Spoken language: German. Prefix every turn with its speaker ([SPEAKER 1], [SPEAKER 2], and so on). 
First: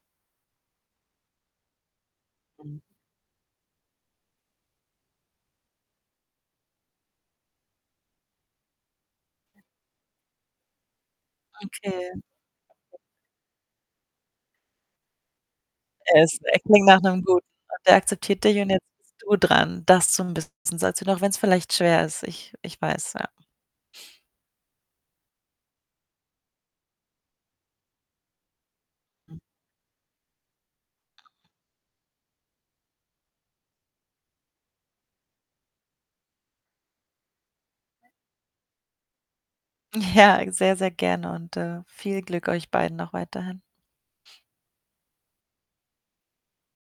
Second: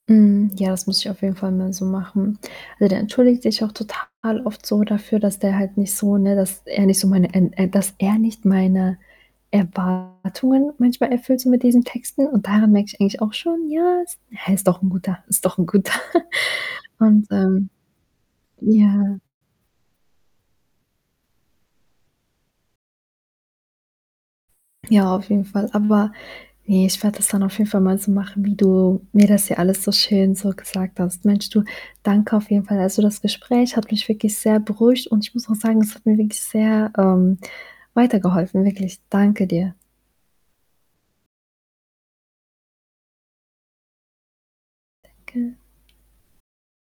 [SPEAKER 1] Mhm. Ja, das muss ich auf jeden Fall mal so machen.
[SPEAKER 2] Mhm.
[SPEAKER 1] Also, der entschuldigt sich auch total oft so dafür, dass der halt nicht so ne, dass er nicht so meine n äh, dass er nicht meine Erwartungen manchmal erfüllt so mit diesen
[SPEAKER 2] Okay. [unintelligible]
[SPEAKER 1] Texten. Und daran merke ich eigentlich auch schon, ja, er ist doch 'n Guter, ist doch 'n Guter.
[SPEAKER 2] Er ist er klingt nach 'nem
[SPEAKER 1] Und,
[SPEAKER 2] Guten,
[SPEAKER 1] ähm
[SPEAKER 2] und der akzeptiert dich und jetzt bist
[SPEAKER 1] ja.
[SPEAKER 2] du dran, das so 'n bisschen [unintelligible] auch wenn's vielleicht schwer ist. Ich ich weiß, ja.
[SPEAKER 1] Ja, auf jeden Fall. Aber ne, ich werde das dann auf jeden Fall mal so machen, wie du mir das hier alles so schön so gesagt hast. Mensch du, danke auf jeden Fall. Also, das Gespräch hat mich wirklich sehr beruhigt und ich muss auch sagen, es hat mir wirklich sehr, ähm, weitergeholfen, wirklich, danke dir.
[SPEAKER 2] Ja, sehr, sehr gerne und, äh, viel Glück euch beiden noch weiterhin.
[SPEAKER 1] Danke.